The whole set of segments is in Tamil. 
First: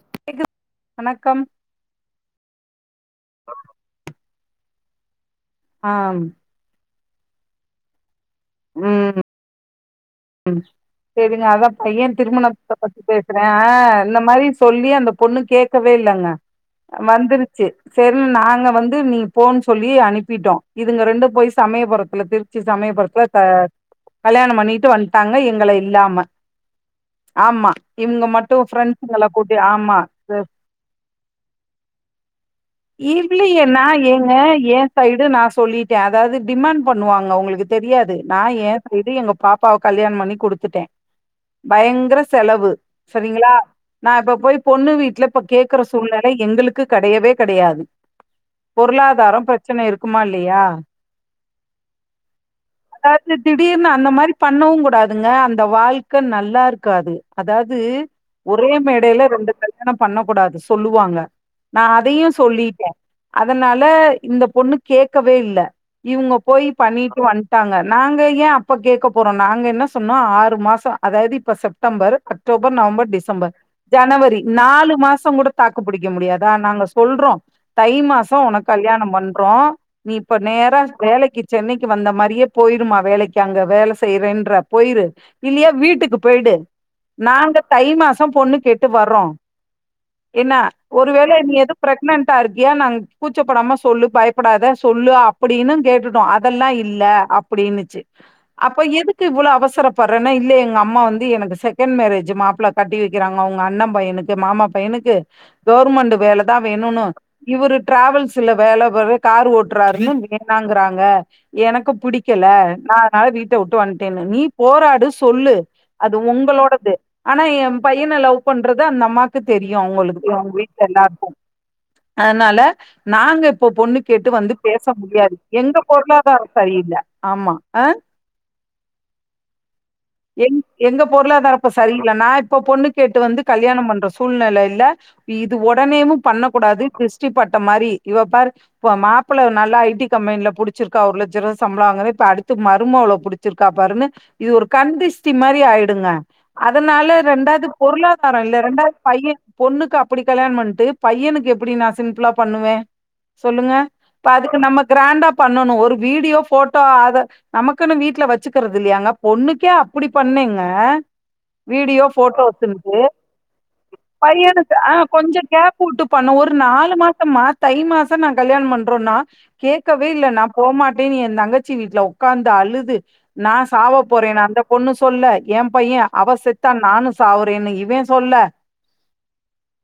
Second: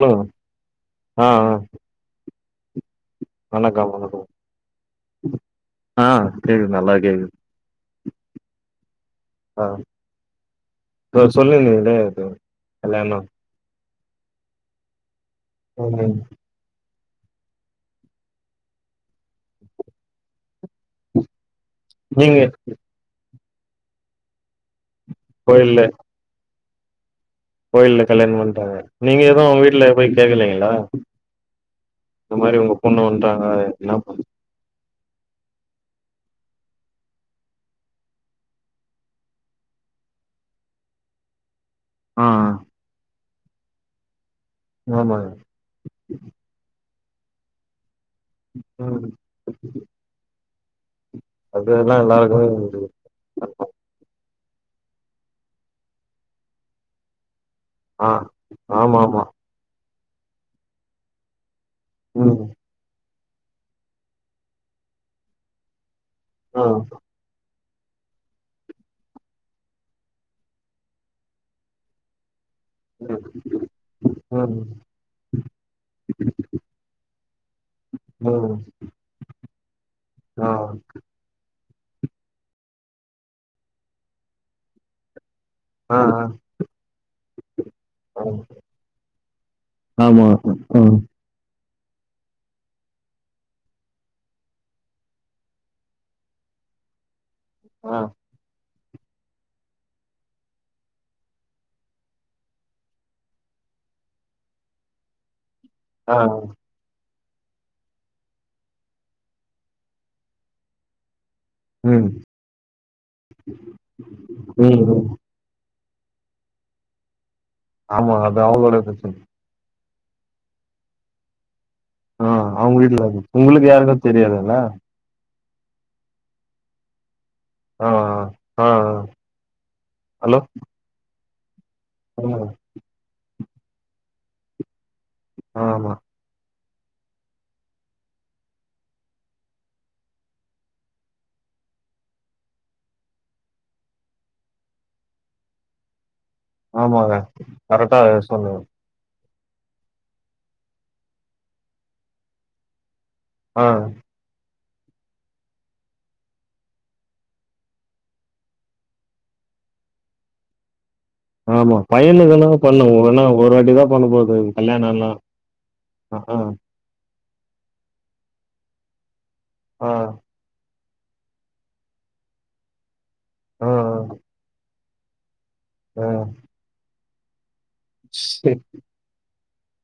ஹ வணக்கம் ஆஹ்ஹ வணக்கம் வணக்கம் ஆ ஆஹ் கெகுது நல்ல உம் உம் ஆ உம் இதோ சரிங்க அதா சொல்லிருந்தீங்களே பையன் அது திருமணத்த பத்தி கல்யாணோ பேசுற இந்த மாரி சொல்லி அந்த பொண்ணு கேட்கவே ம் இல்லைங்க வந்துருச்சு சரி நாங்க வந்து நீ போன்னு சொல்லி அனுப்பிட்டோ இதுங்க ரெண்டு போசு சமயபுரத்துல நீங்க திருச்சி சமயபுரத்துல கல்யாணம் பண்ணிட்டு வந்து தங்க எங்களை கோயில்ல இல்லாம ஆமா கோயில்ல இவங்க கல்யாணோ மட்டும் பண்ட்டாங்க நீங்க ப்ரெண்ட்ங்க எதுவு கூட்டி உங்க வீட்ல ஆமா போய் கேக்கலைங்களா இந்த மாரி உங்க பொண்ணு ஏ வந்ட்டாங்க பில்லய இலன என்ன பண் ஏங்க என் சைடு நான் சொல்லிட்டு அதாவது டிமாண்ட் பண்ணுவாங்க உங்களுக்கு தெரியாது நா ஏ செய்து எங்க பாப்பாவுக்கு கல்யாணம் பண்ணி குடுத்துட்ட பயங்கர ஆ செலவு ஆ. சரிங்களா நான் இப்ப போய் பொண்ணு வீட்டுல ஆமாங்க இப்ப கேக்குற சூழ்நிலை எங்களுக்கு க்கு கிடையவே கிடையாது ம் பொருளாதாரம் பிரச்சன இருக்குமா இல்லையா ஆ அதெல்லா எல்லாருக்குமே ஒரு கஷ்டம். அதாவது திடீர்னு அந்த மாரி பண்ணவும் கூடாதுங்க அந்த வாழ்க்க நல்லா இருக்காது அதாவது ஆ ஒரே ஆமா ஆமா மேடையில ரெண்டு கல் யாணம் பண்ண கூடாது சொல்லுவாங்க நா அதையு ம் சொல்லிட்ட அதனால இந்த பொண்ணு கேக்கவே இல்ல இவங்க ஆ போய் பண்ணிட்டு வந்து டாங்க நாங்க ஏன் அப்ப கேட்க போறோம் நாங்க என்ன சொன்னோ ஆறு மாசோ அதாது இப்ப September October November December ஜனவரி ம் நாலு மாசோ கூட தாக்கு பிடிக்க முடியாதா நாங்க சொல்றோம் தை மாசோ ம் ம். உனக்கு கல்யாணம் பண்றோ நீ இப்ப ஆ நேர வேலைக்கு சென்னைக்கு வந்த மாரியே போயிருமா வேலைக்கு அங்க வேல செய்றறேன்ற போயிரு இல்லையா ஆ ஆ வீட்டுக்கு போயிடு நாங்க தை மாசம் பொண்ணு கேட்டு வர்றோம் ஆமா என்ன ஆ ஒருவேள நீ எதும் ப்ரக்னென்ட்டா இருக்கியா நாங்க கூச்சப்படாம சொல்லு பயப்படாத சொல்லு அப்டின்னு கேட்டுட்டோம் அதெல்லாம் இல்ல அப் ஆ அப்டினுச்சு அப்ப எதுக்கு இவ்ளவு அவசரப்படுறேன்னா இல்ல எங்க அம்மா வந்து எனக்கு செகண்ட் மேரேஜ் மாப்பிளை கட்டி வைக்கிறாங்க அவுங்க அண்ணன் பையனுக்கு மாமா பையனுக்கு கவுர்மெண்ட் ஆ வேலதான் வேணும்னு இவரு ட்ராவல்ஸ்ல வேல போற கார் ஓட்டுறாருன்னு வேணாங்கறாங்க எனக்கு ம் பிடிக்கல நா அதனால வீட்டு ட்டா வூட்டு வந்துட்டேன்னு நீ ம் ம். போராடு சொல்லு அது உங்களோடது ஆனா என் பையன ஆமா லவ் அது அவங்களோட பண்றது அந்த பிரச்சன அம்மாக்கு தெரியும் அவங்களுக்கு அவங்க வீட்டுல எல்லாருக்கும் ஆ அதனால அவங்க வீட்ல அது நாங்க உங்களுக்கு இப்போ பொண்ணு யாருக்கு கேட்டு தெரியாதுல்ல வந்து பேச முடியாது எங்க பொருளாதார சரியில்ல ஆமா அ ஆ ஆ ஆ ஹலோ எங் எங்கப் பொருளாதார ம்ம் சரிங்களா நா ஆமாங்க இப்ப பொண்ணு கேட்டு வந்து கல்யாணம் பண்றது சூழ்நில இல்ல இது ஆமா உடனேயும் பண்ண கூடாது திருஷ்டி பட்ட மாரி இவ பாரு இ மாப்பல நல்லா ஐடி கம்பெனில புடிச்சிருக்கா ஒரு லட்சம் ரூபா சம்பளாங்க இப்ப அடுத்து மருமவள புடிச்சிருக்கா பாருங்க இது ஒரு கந்திஷ்ட்டி மாதிரி ஆயிடுங்க அதனால ஆமாங்க ரெண்டாவது கரெக்டா பொருளாதாரம் இல்ல சொன்னீங்க ரெண்டாவது பையன் பொண்ணுக்கு அப்டி கல்யாணம் பண்ணிட்டு பையனுக்கு எப்டி நான் சிம்பிளா பண்ணுவே ஆ சொல்லுங்க இப்ப அதுக்கு நம்ம கிராண்டா பண்ணணும் ஒரு வீடியோ போட்டோ அத நமக்குன்னு வீட்ல வச்சுக்கிறது இல்லையாங்க பொண்ணுக்கு க்கே அப்படி பண்ணீங்க ஆயா பையனுக்கு என்ன பண்ணவோ வேனா ஒரு வாட்டி தான் பண்ண போது பையனுக்கு ஆ கல்யாணல்லா ஆ மா தை மாசா நான் கல்யாணம் பண்றோன்னா ஆ கேக்கவே இல்ல நா போமாட் டின் ஏ தங்கச்சி வீட்ல ஒக்காந்து அழுது நா ஆ சாவ போறே நான் ஒண்ணு சொல்ல ஏ பையெ ஆ அவசெத்தா நானுஸ் சாவத் வேனு இவெ சொல்ல சே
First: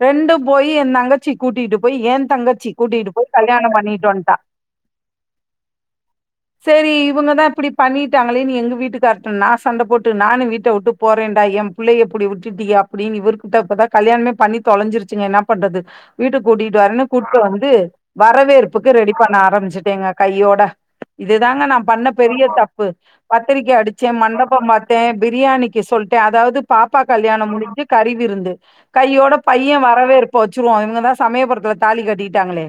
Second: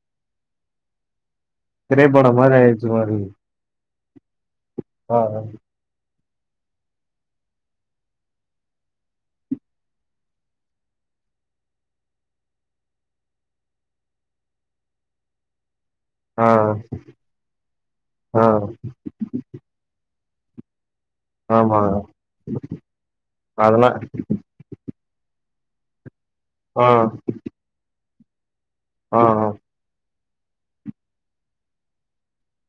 ரெண்டூ போயி எந்தங்கச் சி கூட்டிட்டு போய் திரைப்படம் மாரி ஏந்தங்கச்சி ஆயிடுச்சு கூட்டிட்டு மாரி போய் கல்யாணம் பண்ணிட் டொண்ட்டா ஆ அ செரி இவங்கதா இப்டி பண்ணிட்டாங்களேனு எங்க வீட்டுக்கார்ட்ட நா சண்ட போட்டு நானு வீட்ட விட்டு போறேன்டா எம்பிள்ளைய இப்டி விட்டுட்டிய அப்டின்னு இவருகிட்ட இப்பதா கல்யாணமே பண்ணி தொலைஞ்சிருச்சுங்க என்னாப் பண்றது ஆ வீட்டுக்கூட்டிட்டு வரன்னு கூட்டு வந்து ஆ வரவேற்புக்கு ரெடி பண்ண ஆரம்பிச்சிட்டேங்க கையோட இதுதாங்க நா ஆமாங்க பண்ண பெரிய தப்பு பத்திரிக்க அதெல்லா அடிச்சே மண்ட டே பிரியாணிக்கு சொல் எ அதாவ்து ஆ பாப்பா கல்யாணம் முடிஞ்சு கறிவிருந்து ஆ ஆ கையோட பையெ வரவேற்ப் பு வச்சிருவோ இவங்கதா சமயபுரத்துல தாலி கட்டிட்டாங்களே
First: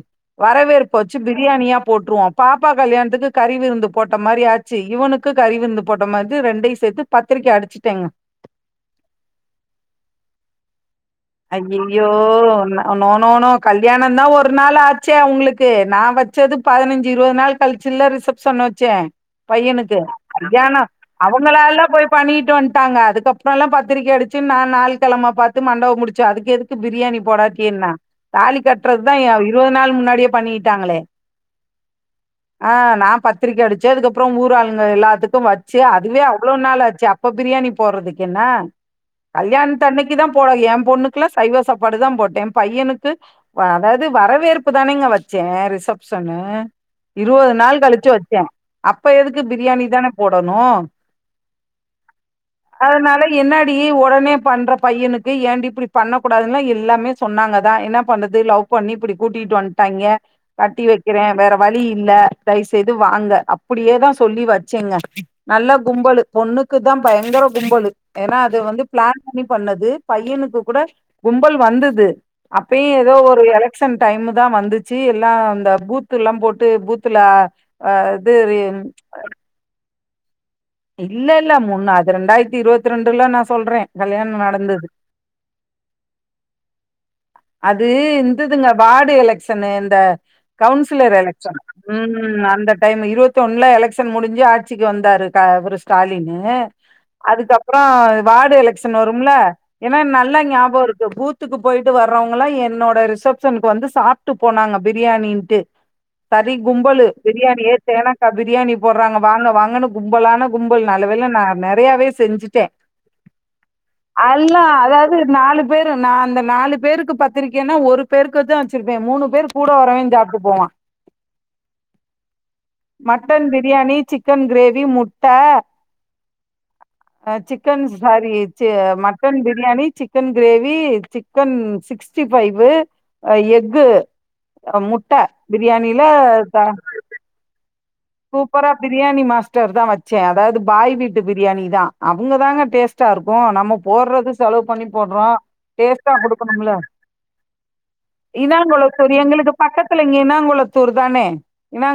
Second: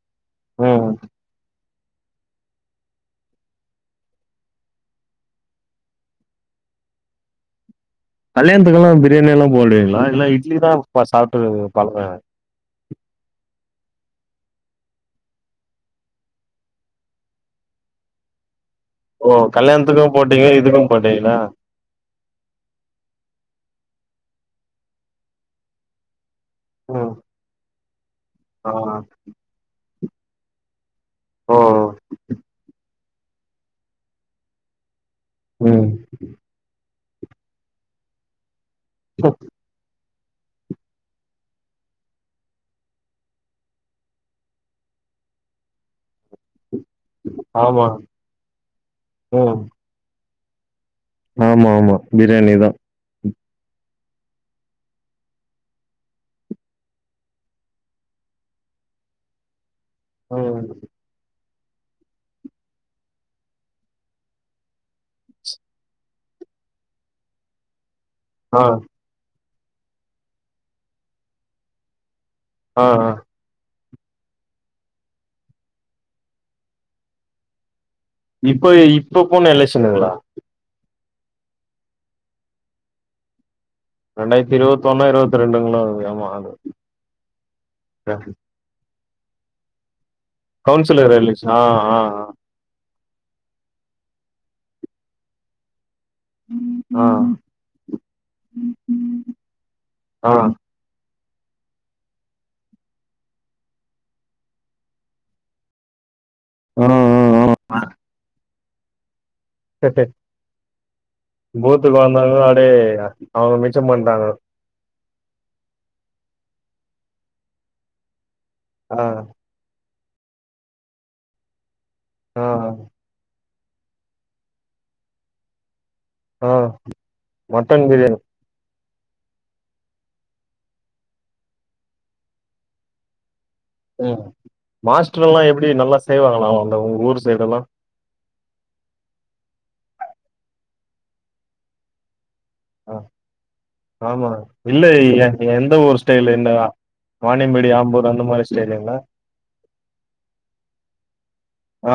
ம் வரவேற்ப வச்சி பிரியாணியா போட்ருவோ பாப்பா கல்யாணத்துக்கு கறிவிருந்து போட்ட மாரி ஆச்சி இவனுக்கு கறிவிருந்து போட்ட மாதி ரெண்டையு சேத்து பத்திரிக்க அடிச்சிட்டேங்க கல்யாணத்துக்கலா பிரியாணி எல்லா போடுவிங்ளா இல்ல இட்லி தா சாப்ட்டு பழக்க அய்யையோ நா நோ நோ நோ கல்யாணந்தா ஒரு நாள் ஆச்சே அவுங்ளுக்கு நா வச்சது பதினஞ்சு இருவது நாள் கழிச்சில்ல ரிசப்ஷனு சே ஓ பையனுக்கு கல்யாணத்துக்கு போட்டீங்க கல்யாணோ இதுக்கு போட்டீங்களா அவங்களால்ல போய் பண்ணீட்டு வந்ட்டாங்க அதுக்கப்றொல்லா பாத் திரிக்க அடிச்சி நா நாள் கெழமை பாத்து மண்டவொ முடிச் [unintelligible] எதுக்கு ம் பிரியாணி போடாட்டி என்ன தாலி ஆ கட்றத் தா ஏ இருவது நாள் முன்னாடியே பண்ணிகிட்டாங்களே ஓ ஆஹ் நா பத்திரிக்க அடிச்சி அதுக்கப்றொ ஊர் ஆளுங்க எல்லாத்துக் கு வச்சி ம் அதுவே அவ்ளோ நாள் ஆச்சி அப் இப்ப பிரியாணி போடுறதுக்கென்ன கல்யாணத்து அன்னைக்கு நீ தா போல ஏ பொண்ணு குலா சைவ சாப்பாடு தா போட்ட பையனுக்கு அதாது வரவேற்பு தானேங்க வச்ச ரிசப்ஷன்னு இருபது நாள் ஆமா கழிச்சு வச்ச அப்ப எதுக்கு ம் பிரியாணி தானே போடணு ஆமா ஆமா பிரியாணி தா அதனால என்னாடி உடனே பண்ற பையனுக்கு ஏண்டி இப்டி பண்ணக்கூடாது எல்லாமே சொன்னாங்கதா என்ன பண்றது லவ் பண்ணி இப்பிடி கூட்டிட்டு வந் துட்டாங்க ம் கட்டி வைக்கிற வேற வழி இல்ல தயவுசெய்து வாங்க அப்பிடியே தா சொல்லி வச்சேங்க நல்ல கும்பலு பொண்ணுக்கு தா பயங்கர கும்பலு ஏனா அது ஆ வந்து ஆ பிளான் பண்ணி பண்ணது பையனுக்கு கூட கும்பல் வந்துது அப்பயே ஆ ஏதோ ஒரு எலக் க்ஷன் டைம்ல தா வந்துச்சு எல்லா இந்த பூத்து எல்லா போட்டு பூத்துல இது இப்ப இப்ப போன எலெக்ஷன்ங்களா இல்ல இல்ல முன்ன அது ரெண்டாயிரத்தி இருபத்தி ரெண்டுல நா சொல்ற ரெண்டாயிரத்தி இருவத்தி ஒண்ணா இருவத்தி ரெண்டுங்களா ஆமா அது அது இந்துதுங்க வார்டு எலெக்ஷன் இந்த கவுன்சிலர் எலெக்ஷன் எலக்ஷன் ஆ ஆ ஆ உம் அந்த டைம் இரு வத்தி ஒன்ல எலெக்ஷன் முடிஞ்சு ஆட்சிக்கு வந்தாரு இவரு ஸ்டாலினு ஆ அதுக்கப்ரோ வார்டு எலக்ஷன் வரும்ல ஏனா ஆ ஆ நல்லா ஞாபகம் இருக்கு பூத் துக்கு போயிட்டு வர அப்ரோ அவங்ஙலா என்னோட ரிசபஷனுக்கு வந்து சாப்ட்டு போனாங்க பிரியாணின்ட்டு. சரி ஆமா கும்பலு பிரியாணிய தேனக்கா பிரியாணி. போடுறாங்க வாங்க வாங்கனு கும்பலான கும்பல். நல்ல வேல நா பூத்துக்கு நெறையவே வந்தாங்க செஞ்சுட்ட. அடே அவங்க மிச்சம் பண்ட்டாங்க அல்லா அதுஅது நாலு பேரு நா அந்த நாலு பேருக்கு பத்திரிக்கையன்னா ஒரு பேருக்க அதுக்குதான் வச்சிருப்ப ஆ மூணு பேரு கூட வரவேண்ட ஜாப்ட்டு போவா ஆ மட்டன் பி பிரியாணி சிக்கன் கிரேவி முட்ட ஆ அஹ் சிக்கன் மட்டன் பிரியாணி சரி ச்ச mutton biryani chicken gravy chicken sixty five ஆஹ் யேகு ம் கு முட்ட மாஸ்டர் எல்லா எப்டி நல்லா பிரியானில செய்வாங்களா தா அந்த உங்க ஊர் சைடு எல்லா சூப்பரா பிரியாணி மாஸ்டர்தா வச்ச அதாவது பாய் வீட்டு பிரியாணி தா அப் உங்க தாங்க டேஸ்ட்டா இருக்கு நம்ம ஆமா போடுறது செலவு பண்ணி இல்ல எ போடுறோம் எந்த ஊர் டேஸ்டா ஸ்டைல் கொடு [inaudible] இந்த வாணியம்பேடி ஆம்பூர் அந்த மாரி ஸ்டைலுங்களா இனாங்குளத்தூர் எங்களுக்கு பக்கத்துல இங்க இனாங்குளத்தூர் தானே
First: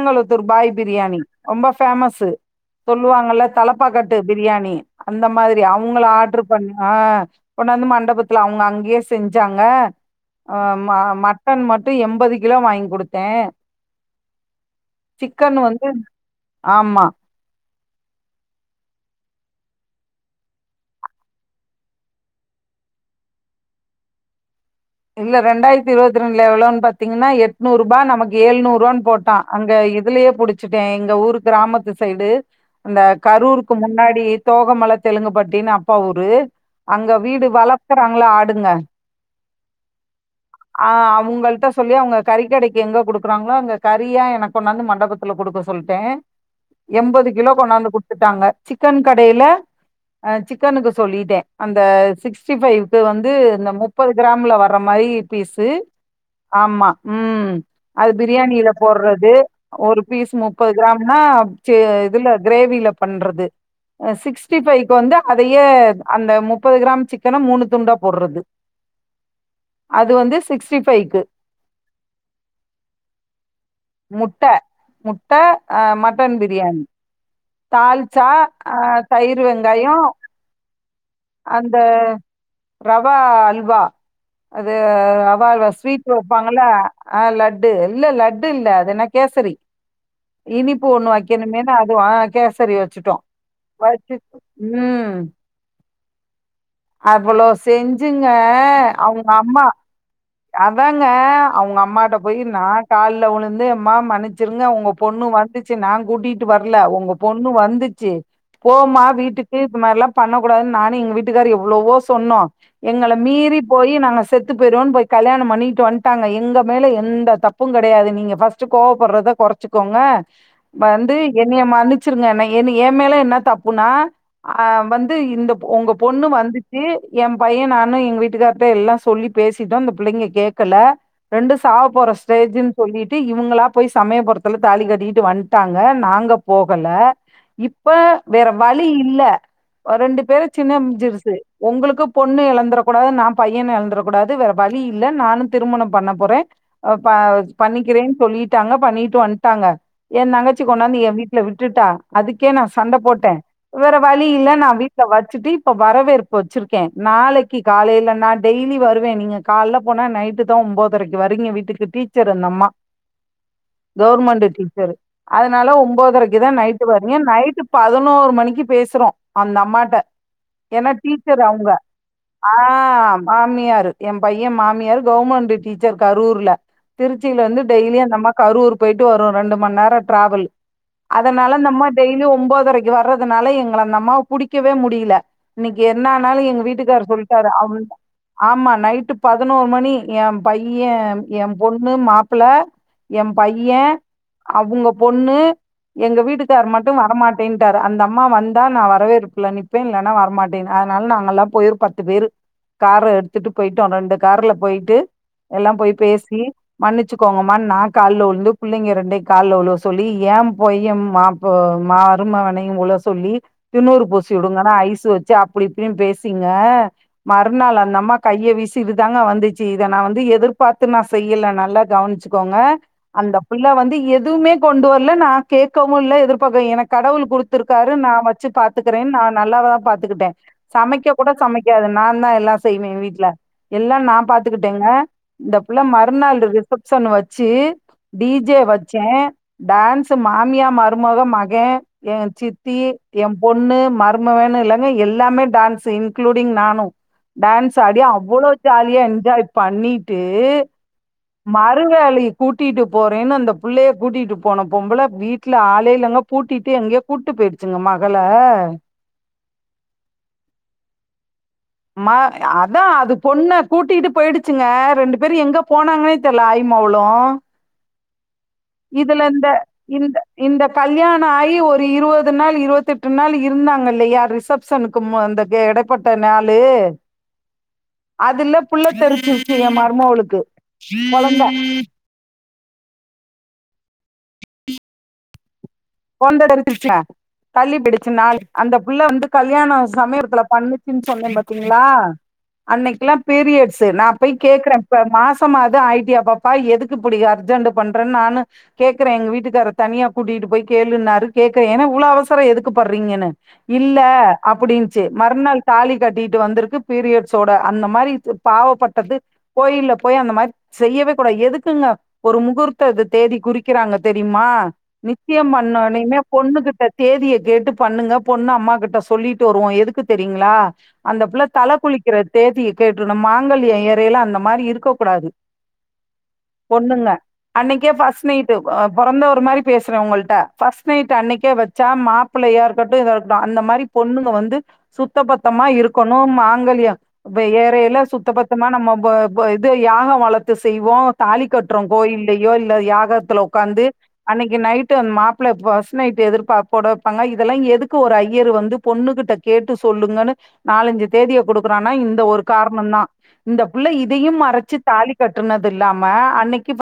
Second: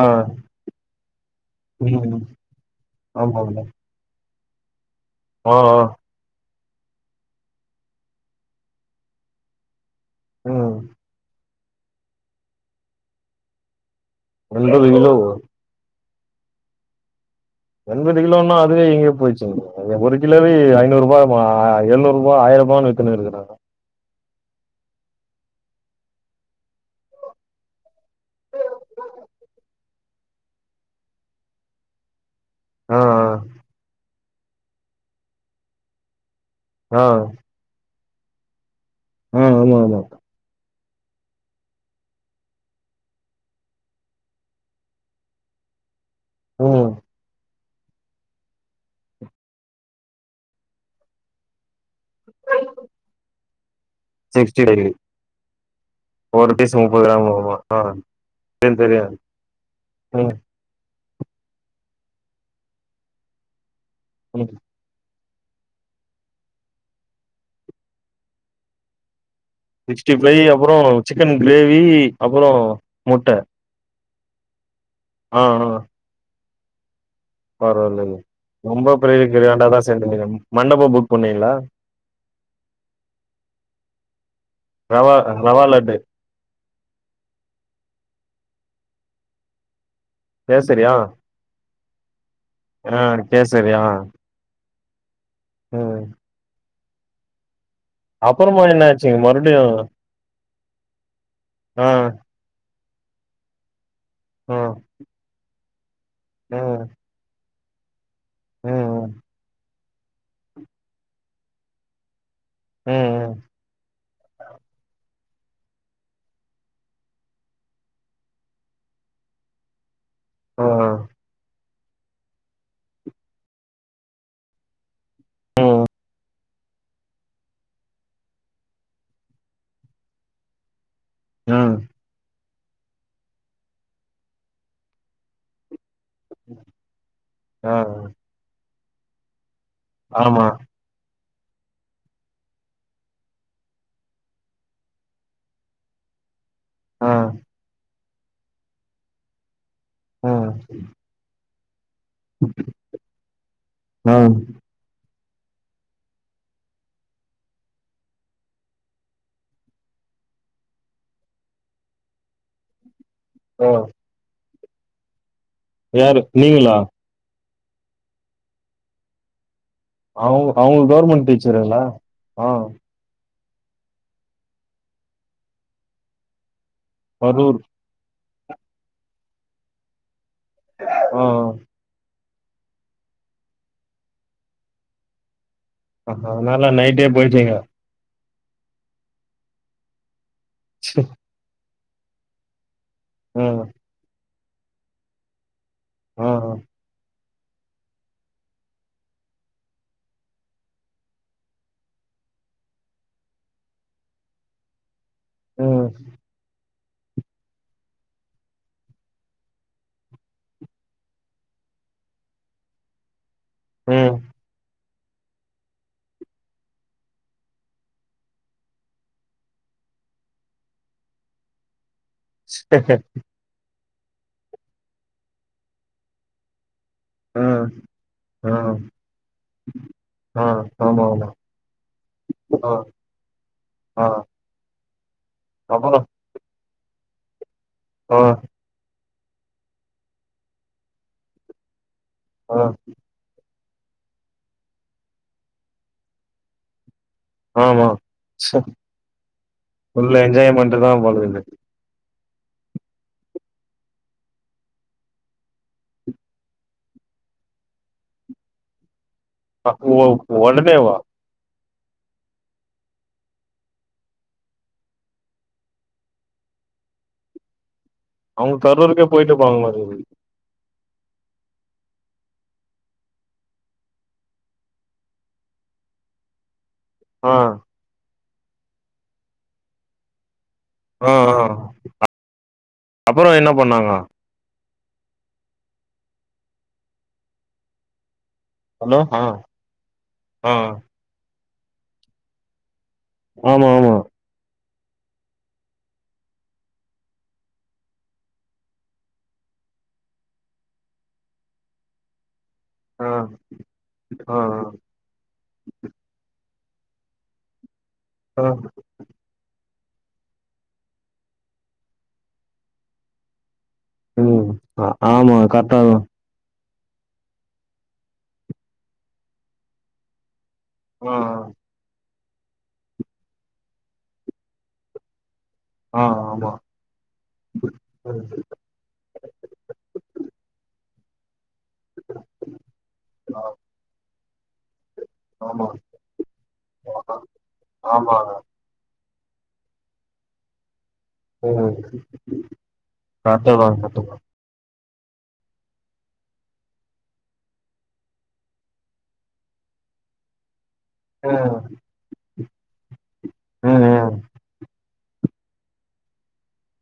ஆ பாய் பிரியாணி ரொம்ப ம் பேமஸ்ஸு சொல்லுவாங்கல்ல ஆமாங்க தலைப்பாக்கட்டு பிரியாணி அந்த ஆ மாதிரி அவங்கள ஆட்ரு ஆஹ் கொண்டாந்து மண்டபத்துல அவங்க அங்ஙே செஞ்சாங்க ஆ மா மா மட் டன் மட்டு எண்பது கிலோ வாங்கி கொடுத்த ரெண்டு வீலோ ஆமா எண்பது கிலோன்னா அதுவே எங்கயோ போயிச்சு ஒரு கிலோவே ஐநூறு ரூபா, எழுநூறு ரூபாய், ஆயிரம் ரூபான்னு வித்துனு இருக்கிறாங்க. இல்ல ரெண்டாயிரத்தி இருபத்தி ரெண்டுல எவ்ளோன்னு பாத்தீங்கன்னா எட்நூறு ரூபா, நமக்கு ஏழுநூறு ரூவான்னு போட்டா. அங்க இதுலயே புடிச்சட்ட. எங்க ஊர் கிராமத்து சைடு ஆ அந்த கரூருக்கு முன்னாடி தோகமல தெலுங்குபட்டினு அப்பா ஊரு ஆ ஆ அங்க வீடு வல க்கறாங்கள ஆடுங்க உம் ஆமா ஆமா ஆஹ் அவங்கள்ட்ட சொல்லி அவங்க கறி கடைக்கு எங்க கொடுக்குறாங்களோ அங்க கறியா எனக்கு கொண்டாந்து மண்டபத்துல கொடுக்க சொல்ட ம் எண்பது கிலோ கொண்டாந்து கொடுத்துட்டாங்க சிக்கன் கடைல சிக்கனுக்கு சொல்லிட்டே. அந்த சிக்ஸ்டிபைக்கு வந்து இந்த முப்பது கிராம்பு சிக்ஸ்டி வர ஃபைவ் மாதிரி பீசு ஒரு பீஸ் ஆமா முப்பது கிராம் உம் ஆமா ஆ அது பிரியாில தெரியு தெரியு போடுறது ஒரு பீசு ம் முப்பது கிராம் ஆனா ச இதுல கிரேவில பண்றது ம் சிக்ஸ்டி ஃபைவ்க்கு வந்து அதையே அந்த முப்பது கிராம் சிக்கன மூணு துண்டா போடுறது அது சிக்ஸ்டி வந்து பைவ் அப்ரோ சிக்கன் கிரேவி அப்ரோ முட்ட முட்ட முட்ட, ஆஹ்ஹ் அ மட்டன் பிரியாணி தால்ச்சா ரொம்ப அஹ் பெரிய தயிர் வெங்கா கிராண்டாதா யோ செஞ்சீங்க மண்டபோ புக் பண்ணீங்களா அந்த ரவா அல்வா அது ரவா அல்வா ஸ்வீட் வைப்பாங்கள அஹ் லட்டு இல்ல லட்டு டுல்ல அது என்ன கேசரி இனிப்பு கேசரியா ஒண்ணு வெக்கணுமே அது கேசரி ஆ வச்சுட்டோ கேசரியா வச்சுட்டு உம் ம் அவ்வளோ செஞ்சுங்க அப்புறமா என்னாச்சுங்க அவங்க மறுபடியு அம்மா அதாங்க அவங்க ஆ அம்மாட்ட போயி நா கால்ல உழுந்து எ மா ஆ மன்னிச்சிருங்க உங்க பொண்ணு வந்து ச்சி நாங்க கூட்டிட்டு வரல ம் உங்க பொண்ணு வந்துச்சு போமா ம் வீட்டுக்கு இது மாரில்லா பண்ணக் கூடாதுன்னு நானு எங்க வீட்டுக்காரு எவ்ளவோ சொன்னோ ம் எங்கள ம் மீறி போய் நாங்க செத்து போயிடுவோன்னு போய் கல்யாண பண்ணிக்கிட்டு வன்ட்ட்டாங்க எங்க மேல எந்த தப்பும் கெடையாது நீங்க ஃபஸ்ட்டு கோவப்பட்றத கொறச்சிக்கோங்க ஆ வந்து என்னைய மன்னிச் ச்சிருங்க என்ன ஏ மேல என்ன தப்புனா ஆ வந் து இந்த ம் உங்க பொண்ணு வந்து து ஏ பையன நானு எங்க வீட்டுக்கார் தா எல்லா சொல்லி பேசிட்டோ அந்த புள்ளைங்க கேக்கல ரெண்டு ம் சாவ போற ஸ்டேஜுன்னு சொல்லிட் தி இவங்களா போய் சமயபுரத்துல தாலி கட்டிட்டு வன்ட்டாங்க நாங்க போ ல்ல ஆ இப்ப வேற வழி ழி இல்ல ஒரு ரெண்டு பேரு ஆமா சின்னஞ்சிருசு உங்களுக்கு பொண்ணு எழந்துற கூடாது நா பையன எழந்துற கூடாது வேற வழி இல்ல நானு திருமணம் பண்ண போறே ஆ ப பண்ணிக்கிறேன் சொல்லிட்டாங்க பண்ணிட்டு வன்ட்டாங்க ஏ ம் தங்கச்சி கொண்ணாந்து நீ ஏ வீட் விட்டுட்டா அதுக்கே நா சண்டப் போட்டே வேற வழி ம் இல்ல நா வீட்ல வச் சித்தி இப்ப வரவேற்பு வச்சிருக்கே நாளைக்கு காலைல நா டெய்லி வருவே நீங்க காலல போனா நைட்டு தா ஒம்போதரைக்கு வரீங்க வீட்டுக்கு டீச்சரு அந்தம்மா ஓ கவர்மெண்டு டீ [inaudible] அதனால யாரு ஒம்போதரைக்கு இதா நீங்களா நைட்டு வரீங்க நா நைட்டு பதினோரு மணிக்கு பேசுறோ அந்தம் அமாட்ட அவங்க அவங்க ஏனா கவர்மெண்ட் டீச்சர் அவங்க டீச்சருங்களா ஆ மாமியார் எ பையன் மாமியார் கவர்மெண்ட் டீச்சர் கரூர்ல திருச்சியில கரூர் வந்து டெய்லியு அந்தம்மா கரூர் போயிட்டு வரும் ரெண்டு மணி நேரம் டிராவல் ஆ அதனால ஆ நம்ம டெய்லி ஒம்போதரைக்கு வர்றதுனால எங்கள அந்த அம்மாவ புடிக்கவே முடியல இன்னைக்கு என்னானாலும் எங்க அதனால நைட்டே வீட்டுக்காரர் சொல்லிட்டாரு போயிட்டீங்க அவனு ஆமா நைட்டு பதினோரு மணி என் பையன் என் பொண்ணு மாப்பிள்ள என் ம் பையன் அவங்க பொண்ணு எங்க ஆ வீட்டுக்காரர் மட்டும் வரமாட் பென்டாரு அந்த அம்மா வந்தா? நான் வரவேற்ப்ல நிப்பேன் இல்லன்னா வரமாட்டேன்னு அதனால நாங்கள் லாம் போயிரு பத்து பேர் கார எடுத்துட் போயிட்டோ ரெண்டு கார்ல போயிட்டு எல்லா ம் போய் பேசி மன்னிச்சுக்கோங்கம்மா நா கால்ல உழுந்து புள்ளைங்க இரண்டையு கால்ல ஒழுக சொல்லி ஏ பொயும் மாப்பு மா ருமவனையு உள சொல்லி திண்ணூறு ம் பூசி விடுங்கன்னா ஐஸ் வச்சு அப்படி இப்படினு பேசீங்க மறுநாள் அந்தம்மா கைய வீசிது தாங்க வந்துச்சு இத நா வந்து எதிர்பார்த்து நா செய்யல நல்லா கவனிச் ச்சுக்கோங்க அந்த புள்ளை வந்து எதுவுமே கொண்டு வரல நா கேட்கவு இல்ல எதிர்பார்க எனக்கு கடவுள் ம் குடுத்துருக்காரு நா வச்சு ஆ பாத்துக்கற நா நல்லாதா பாத்துக்கிட்ட ஆ ஆ ஆமா சமைக்க ஆமா கூட சமைக்காது நா தா எல்லா ஆ செய்வேன் வீட்டுல எல்லா ஆ நா தா பாத்துக்கிட்டேங்க இந்தப்புள்ள அப்புறோ மறுநாள் ரிப்பப் சொன்னவச்சு ஆ டீஜே வச்சே டான்ஸ் மாமியா மருமக மகே எ ஆ சித்தி எம் பொண்ணு மருமவேணு இல்லங்க எல்லாமே டான்ஸு இன்குளூடிங் நானு ஆமா டான்ஸாடி அவ்வளோ ச ஜாலியா என்ஜாய் பண்ணிட்டு ஃபுல் என்ஜாய்மெண்ட் தா போல இது மறு வேலை கூட்டிட்டு போறேன்னு அந்தப்புள்ளைய கூட்டிட்டு போன பொம்பள வீட்ல ஆளேயில்லங்க பூட்டிட்டு எங்கயோ கூட்டு போயிருச்சுங்க மகள அ ஒ ஒடனேவா மா அதா அது பொண்ண கூட்டிட்டு பொயிடுச்சுங்க ரெண்டு பேரு எங்க போனாங்னே தெர்ல ஐமவளு அவ்ங்க கரூருக்கே பொயிட்டுப்பாங்க பழையபடி இந்த இந்த கல்யாண ஆயி ஒரு இருவது நாள் இருவத்தெட்டு நாள் இருந்தாங்கல்லையா ரிசப்ஷனுக்கு மொ அந்த எடப்பட்ட நாள் ளு ஆ அதுல புள்ள தெரிச்சிறுச்சு எ மருமவளுக்கு கொலந்த அப்ரோ என்ன பண்ணாங்க கொந்தட இருச்சச்சன் தள்ளி பிடிச்சு நாாலு அந்த ஹலோ பிள்ள ஆ வந்து கல்யாண சமயத்துல ஆ பண்ணுச்சுன்னு சொன்னா பாத் ங்களா அன்னைக்குெல்லா ஆமா பீரியட்ஸ் ஆமா நா போய் கே்கற இப்ப மாசமாாவது ஆயிட்டியா பாப்பா எதுக்கு பிடி அர்ஜென்ட் பண்றேன்னு நானு கேக்குற எங்க வீட்டுக்கார தனியா கூட்டிகிட்டு போய் கேளுாரு கேக்குறன்ன்னா உள அவசம் எதுக்கு ஆ படுறீங்கன்னு இல்ல ஆ அப்படின்ச்சு மறுநாள் தாலி கட்டிட்டு வந்திருக்கு பீரியட்ஸோட அந்த மாரி ஆ ஆ. பாவப்பட்டது கோயிலல போய் அந்த மாரி செய்யவே கூடா எதுக்குங்க ஒரு முகூர்த்த இது தேதி குறிக்க கிறாங்க தெரியுமா ம் அ ஆமா மண்ண கரெக்டா தா நீமே பொண்ணுகிட்டு தேதியை கேட்டு பண்ணுங்க பொண்ணு அம்மா கிட்ட சொல்லிட்டு வருவோ எதுக்கு தெரியங்களா ஆ அந்த புள்ள தலை குளிக்க இருக்கிற தேதியை கேட்டுனு மாங்கல்யம் இறையலா அந்த மாதிரி இருக்க கூடாது ஆ ஆமா பொண்ணுங்க அன்னைக்கே ஆமா பர்ஸ்ட் ம். நைட்டு பிறந்த ஒரு மாதிரி பேச உங்கள்கிட்ட பர்ஸ்ட் நை் அன்னைக்கே வச்சு சா மாப்பிள்ளயா இருக்கட்டு தா இருக்கட்டு ஆ, அந்த மாரி பொண்ணுங்க வந்து து சுத்த பத்தமா ஆமா இருக்கணும் மாங்கிலயம் ஏரியையில சுத்த ஆமாங்க. பத்தமா நம்ம இது யாகம் வளர்த்து செய் தாலி ம் கட்டுறோ கோயிலயோ இல்ல யாகத்தில் கரெக்ட் தா உக்காந்து கரெக்ட் தா அன்னைக்கு நைட் ந்த மாப்பிள்ள பஸ்ட் நைட்டு எதிர போட வப்பாங்க இதெல்லாம் எதுக்கு ஒரு ஐயர் வந்து பொண்ணு கிட்ட கேட்டு சொல்லுங்கன்னு நாலஞ்சு தேதிய ம் கொடுக்குறான்னா இந்த ஒரு காரணம் தா இந்த ம் புள்ள ம். இதையு மரச்சி தாலி கட்டுனது இல்லாம அன்னைக்கு